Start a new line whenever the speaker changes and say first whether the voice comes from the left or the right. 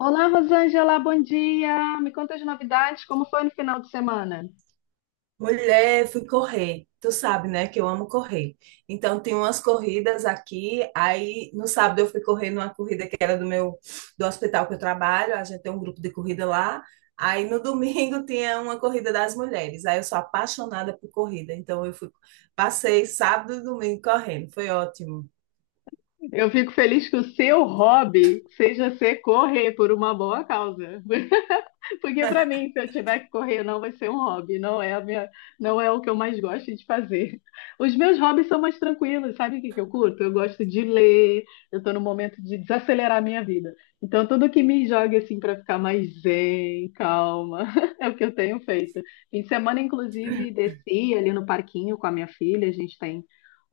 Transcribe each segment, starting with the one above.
left: Olá, Rosângela, bom dia. Me conta as novidades, como foi no final de semana?
right: Mulher, fui correr. Tu sabe, né, que eu amo correr. Então, tem umas corridas aqui. Aí, no sábado, eu fui correr numa corrida que era do meu, do hospital que eu trabalho. A gente tem um grupo de corrida lá. Aí, no domingo, tinha uma corrida das mulheres. Aí, eu sou apaixonada por corrida. Então, eu fui, passei sábado e domingo correndo. Foi ótimo.
left: Eu fico feliz que o seu hobby seja ser correr por uma boa causa. Porque para mim, se eu tiver que correr, não vai ser um hobby, não é o que eu mais gosto de fazer. Os meus hobbies são mais tranquilos, sabe o que que eu curto? Eu gosto de ler, eu estou no momento de desacelerar a minha vida. Então, tudo que me joga assim para ficar mais zen, calma, é o que eu tenho feito. Fim de semana, inclusive, desci ali no parquinho com a minha filha, a gente tem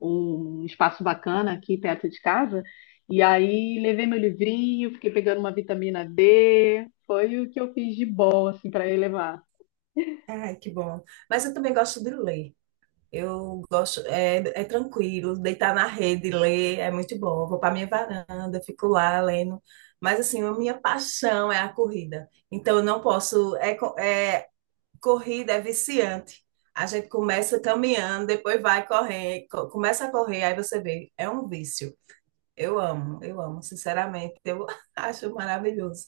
left: um espaço bacana aqui perto de casa. E aí levei meu livrinho, fiquei pegando uma vitamina D, foi o que eu fiz de bom assim para elevar.
right: Ai, que bom. Mas eu também gosto de ler. Eu gosto, é, é tranquilo, deitar na rede, ler, é muito bom. Eu vou para minha varanda, fico lá lendo. Mas assim, a minha paixão é a corrida. Então eu não posso, corrida é viciante. A gente começa caminhando, depois vai correr, começa a correr, aí você vê, é um vício. Eu amo, sinceramente, eu acho maravilhoso.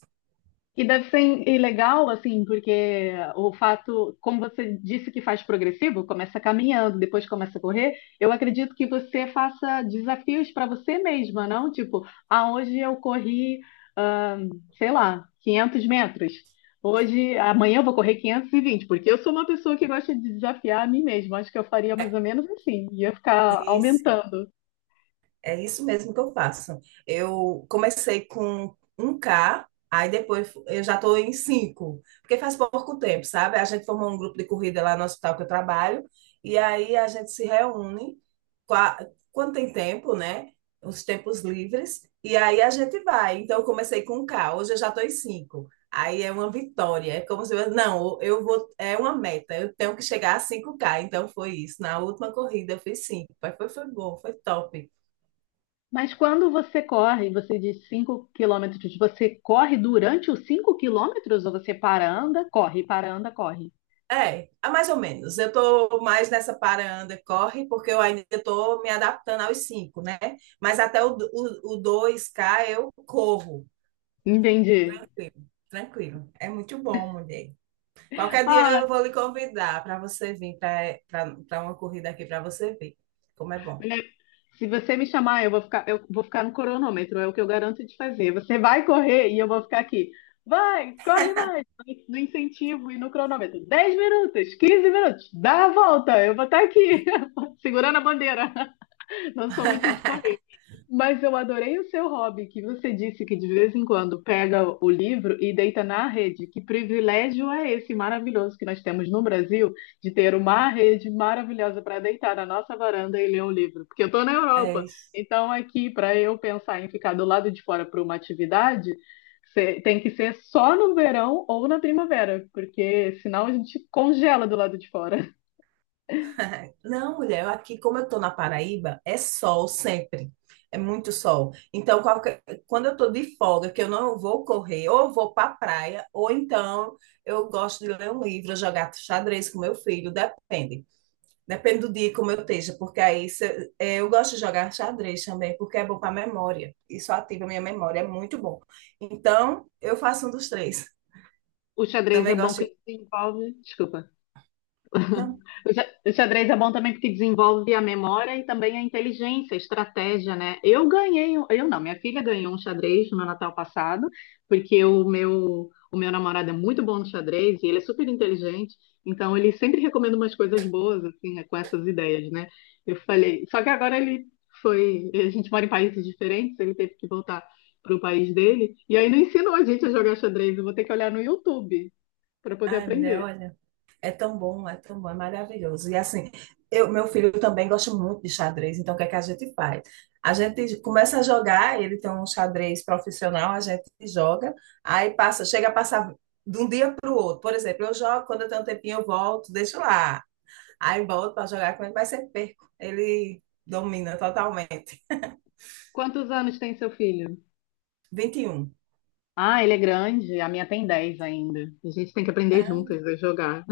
left: E deve ser e legal, assim, porque o fato, como você disse que faz progressivo, começa caminhando, depois começa a correr, eu acredito que você faça desafios para você mesma, não? Tipo, ah, hoje eu corri, ah, sei lá, 500 metros. Hoje, amanhã eu vou correr 520, porque eu sou uma pessoa que gosta de desafiar a mim mesma. Acho que eu faria
right: É.
left: mais ou menos assim, ia ficar
right: Isso.
left: aumentando.
right: É isso mesmo que eu faço. Eu comecei com um k, aí depois eu já estou em 5, porque faz pouco tempo, sabe? A gente formou um grupo de corrida lá no hospital que eu trabalho, e aí a gente se reúne qua- quando tem tempo, né? Os tempos livres, e aí a gente vai. Então eu comecei com um k, hoje eu já estou em 5. Aí é uma vitória, é como se eu, não, eu vou, é uma meta, eu tenho que chegar a cinco k, então foi isso. Na última corrida eu fiz 5, mas foi, foi bom, foi top.
left: Mas quando você corre, você diz 5 km, você corre durante os 5 km ou você para, anda, corre, para, anda, corre?
right: É, é mais ou menos. Eu estou mais nessa para, anda, corre, porque eu ainda estou me adaptando aos cinco, né? Mas até o 2K eu corro.
left: Entendi.
right: Tranquilo, tranquilo. É muito bom, mulher. Qualquer dia
left: Ah,
right: eu vou lhe convidar para você vir para uma corrida aqui para você ver como é
left: é,
right: bom.
left: se você me chamar, eu vou ficar no cronômetro, é o que eu garanto de fazer. Você vai correr e eu vou ficar aqui. Vai, corre mais, no incentivo e no cronômetro. 10 minutos, 15 minutos, dá a volta, eu vou estar aqui, segurando a bandeira. Não sou muito de correr. Mas eu adorei o seu hobby, que você disse que de vez em quando pega o livro e deita na rede. Que privilégio é esse maravilhoso que nós temos no Brasil de ter uma rede maravilhosa para deitar na nossa varanda e ler um livro? Porque eu estou na
right: É
left: Europa,
right: isso.
left: então aqui para eu pensar em ficar do lado de fora para uma atividade, tem que ser só no verão ou na primavera, porque senão a gente congela do lado de fora.
right: É. Não, mulher, aqui como eu tô na Paraíba, é sol sempre. É muito sol. Então, quando eu tô de folga, que eu não vou correr, ou eu vou pra praia, ou então eu gosto de ler um livro, jogar xadrez com meu filho, depende. Depende do dia como eu esteja, porque aí eu gosto de jogar xadrez também, porque é bom pra memória. Isso ativa a minha memória, é muito bom. Então, eu faço um dos três.
left: O xadrez é
right: Também
left: bom
right: gosto de...
left: que desenvolve. Desculpa.
right: Não,
left: O xadrez é bom também porque desenvolve a memória e também a inteligência, a estratégia, né? Eu ganhei, um- eu não, Minha filha ganhou um xadrez no meu Natal passado, porque o meu namorado é muito bom no xadrez e ele é super inteligente, então ele sempre recomenda umas coisas boas, assim, né, com essas ideias, né? Eu falei, só que agora ele foi, a gente mora em países diferentes, ele teve que voltar para o país dele, e aí não ensinou a gente a jogar xadrez, eu vou ter que olhar no YouTube para poder
right: ai, mulher,
left: aprender.
right: olha. É tão bom, é tão bom, é maravilhoso. E assim, eu, meu filho também gosta muito de xadrez, então o que é que a gente faz? A gente começa a jogar, ele tem um xadrez profissional, a gente joga, aí passa, chega a passar de um dia para o outro. Por exemplo, eu jogo, quando eu tenho um tempinho, eu volto, deixo lá. Aí volto para jogar com ele, mas sempre perco. Ele domina totalmente.
left: Quantos anos tem seu filho?
right: 21.
left: Ah, ele é grande, a minha tem 10 ainda. A gente tem que aprender
right: Ah.
left: juntas a jogar.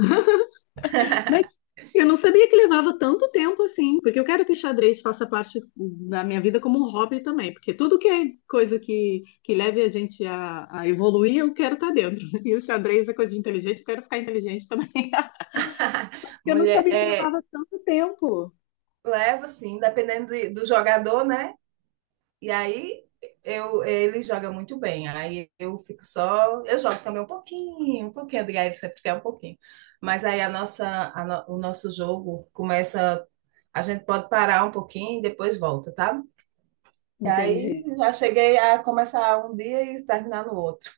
left: Mas eu não sabia que levava tanto tempo assim, porque eu quero que o xadrez faça parte da minha vida como um hobby também, porque tudo que é coisa que leve a gente a evoluir, eu quero estar dentro. E o xadrez é coisa de inteligente, eu quero ficar inteligente também. Eu não
right: Mulher,
left: sabia que
right: é,
left: levava tanto tempo.
right: leva assim, dependendo do jogador, né? E aí eu, ele joga muito bem. Aí eu fico só. Eu jogo também um pouquinho, Adriana, ele sempre quer um pouquinho. Mas aí a nossa, a no- o nosso jogo começa. A gente pode parar um pouquinho e depois volta, tá? E aí
left: Entendi.
right: já cheguei a começar um dia e terminar no outro.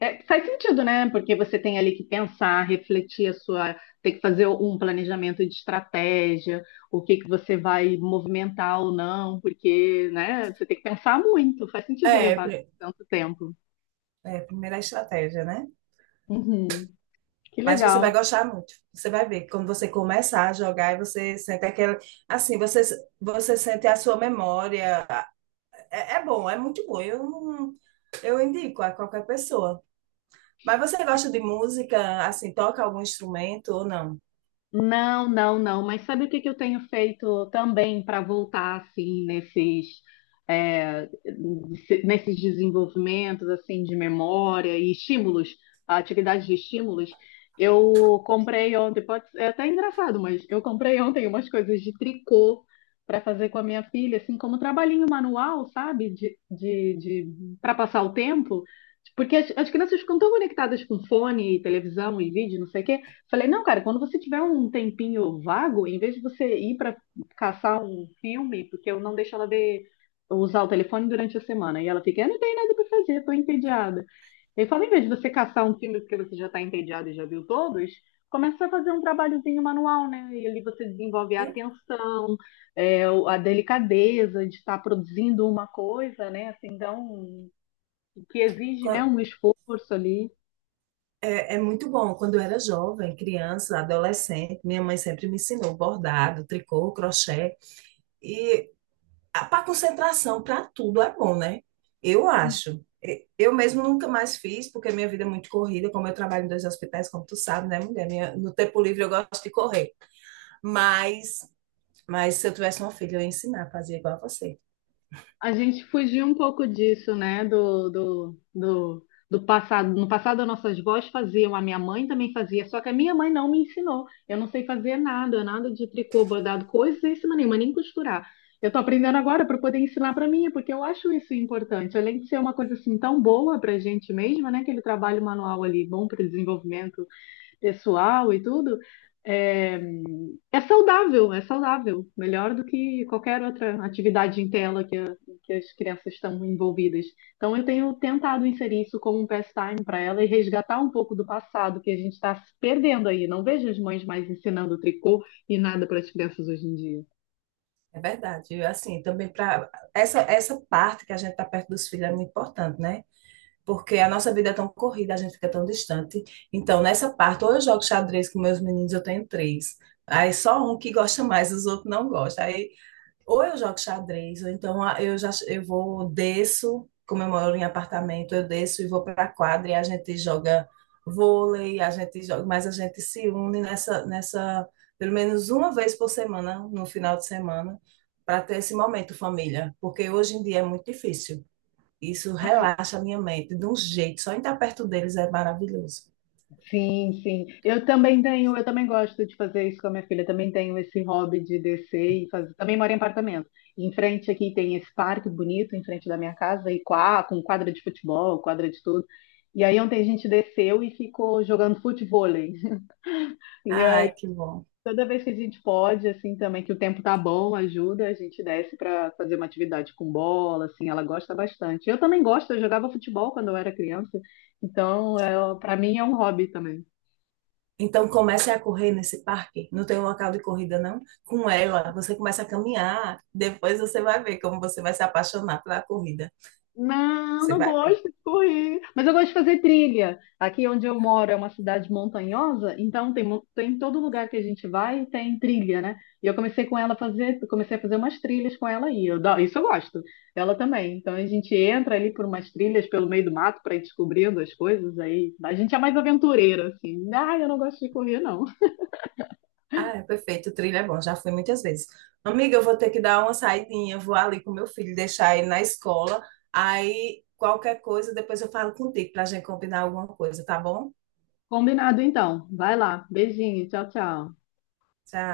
left: É, faz sentido, né? Porque você tem ali que pensar, tem que fazer um planejamento de estratégia, o que que você vai movimentar ou não, porque, né, você tem que pensar muito, faz sentido
right: É,
left: levar
right: pri-
left: tanto tempo.
right: é, primeira estratégia, né?
left: Uhum, que
right: Mas você vai
left: legal.
right: gostar muito. Você vai ver. Quando você começar a jogar, aí você sente aquela. Assim, você, você sente a sua memória. É, é bom, é muito bom. Eu, não- eu indico a qualquer pessoa. Mas você gosta de música, assim, toca algum instrumento ou não?
left: Não, não, não. Mas sabe o que que eu tenho feito também para voltar assim nesses é, nesses desenvolvimentos assim de memória e estímulos, atividades de estímulos? Eu comprei ontem, pode ser é até engraçado, mas eu comprei ontem umas coisas de tricô para fazer com a minha filha, assim como trabalhinho manual, sabe? De Para passar o tempo. Porque as crianças ficam tão conectadas com fone, televisão e vídeo, não sei o quê. Falei, não, cara, quando você tiver um tempinho vago, em vez de você ir para caçar um filme, porque eu não deixo ela ver, usar o telefone durante a semana. E ela fica, eu não tenho nada para fazer, tô entediada. Ele fala, em vez de você caçar um filme porque você já tá entediada e já viu todos, começa a fazer um trabalhozinho manual, né? E ali você desenvolve a
right: É,
left: atenção, é, a delicadeza de estar produzindo uma coisa, né? Assim, então, que exige, né,
right: quan-
left: um esforço ali.
right: é, é muito bom. Quando eu era jovem, criança, adolescente, minha mãe sempre me ensinou bordado, tricô, crochê. E para concentração, para tudo é bom, né? Eu acho. Eu mesmo nunca mais fiz, porque minha vida é muito corrida, como eu trabalho em dois hospitais, como tu sabe, né, mulher? Minha, no tempo livre eu gosto de correr. Mas Mas se eu tivesse uma filha, eu ia ensinar a fazer igual a você.
left: A gente fugiu um pouco disso, né? Do passado. No passado, as nossas vós faziam, a minha mãe também fazia, só que a minha mãe não me ensinou. Eu não sei fazer nada, nada de tricô, bordado, coisíssima nenhuma, nem costurar. Eu tô aprendendo agora para poder ensinar para mim, porque eu acho isso importante. Além de ser uma coisa assim tão boa para a gente mesma, né? Aquele trabalho manual ali, bom para o desenvolvimento pessoal e tudo, é, é saudável, é saudável. Melhor do que qualquer outra atividade em tela que as crianças estão envolvidas. Então, eu tenho tentado inserir isso como um pastime para ela e resgatar um pouco do passado que a gente está perdendo aí. Não vejo as mães mais ensinando tricô e nada para as crianças hoje em dia.
right: É verdade. Eu, assim, também para essa parte que a gente está perto dos filhos é muito importante, né? Porque a nossa vida é tão corrida, a gente fica tão distante. Então, nessa parte, ou eu jogo xadrez com meus meninos, eu tenho três. Aí só um que gosta mais, os outros não gostam. Aí ou eu jogo xadrez, ou então ah, eu já eu vou, desço, como eu moro em apartamento, eu desço e vou para a quadra e a gente joga vôlei, a gente joga, mas a gente se une nessa, nessa pelo menos uma vez por semana, no final de semana, para ter esse momento família, porque hoje em dia é muito difícil. Isso relaxa a minha mente de um jeito, só em estar perto deles é maravilhoso.
left: Sim, sim. Eu também tenho, eu também gosto de fazer isso com a minha filha. Também tenho esse hobby de descer e fazer. Também moro em apartamento. Em frente aqui tem esse parque bonito em frente da minha casa e com quadra de futebol, quadra de tudo. E aí ontem a gente desceu e ficou jogando futevôlei. E aí
right: Ai, que bom.
left: toda vez que a gente pode, assim também que o tempo tá bom, ajuda, a gente desce para fazer uma atividade com bola, assim, ela gosta bastante. Eu também gosto, eu jogava futebol quando eu era criança. Então, é, para mim é um hobby também.
right: Então comece a correr nesse parque. Não tem um local de corrida, não? Com ela, você começa a caminhar. Depois você vai ver como você vai se apaixonar pela corrida.
left: Não,
right: Você
left: não
right: vai ver.
left: gosto de correr, mas eu gosto de fazer trilha. Aqui onde eu moro é uma cidade montanhosa, então tem todo lugar que a gente vai tem trilha, né? E eu comecei com ela a fazer, comecei a fazer umas trilhas com ela aí. Isso eu gosto. Ela também. Então a gente entra ali por umas trilhas pelo meio do mato para ir descobrindo as coisas aí. A gente é mais aventureira assim. Ah, eu não gosto de correr não.
right: Ah, é perfeito. O trilho é bom. Já fui muitas vezes. Amiga, eu vou ter que dar uma saidinha. Vou ali com meu filho, deixar ele na escola. Aí qualquer coisa, depois eu falo contigo para gente combinar alguma coisa, tá bom?
left: Combinado então. Vai lá. Beijinho. Tchau, tchau.
right: Tchau.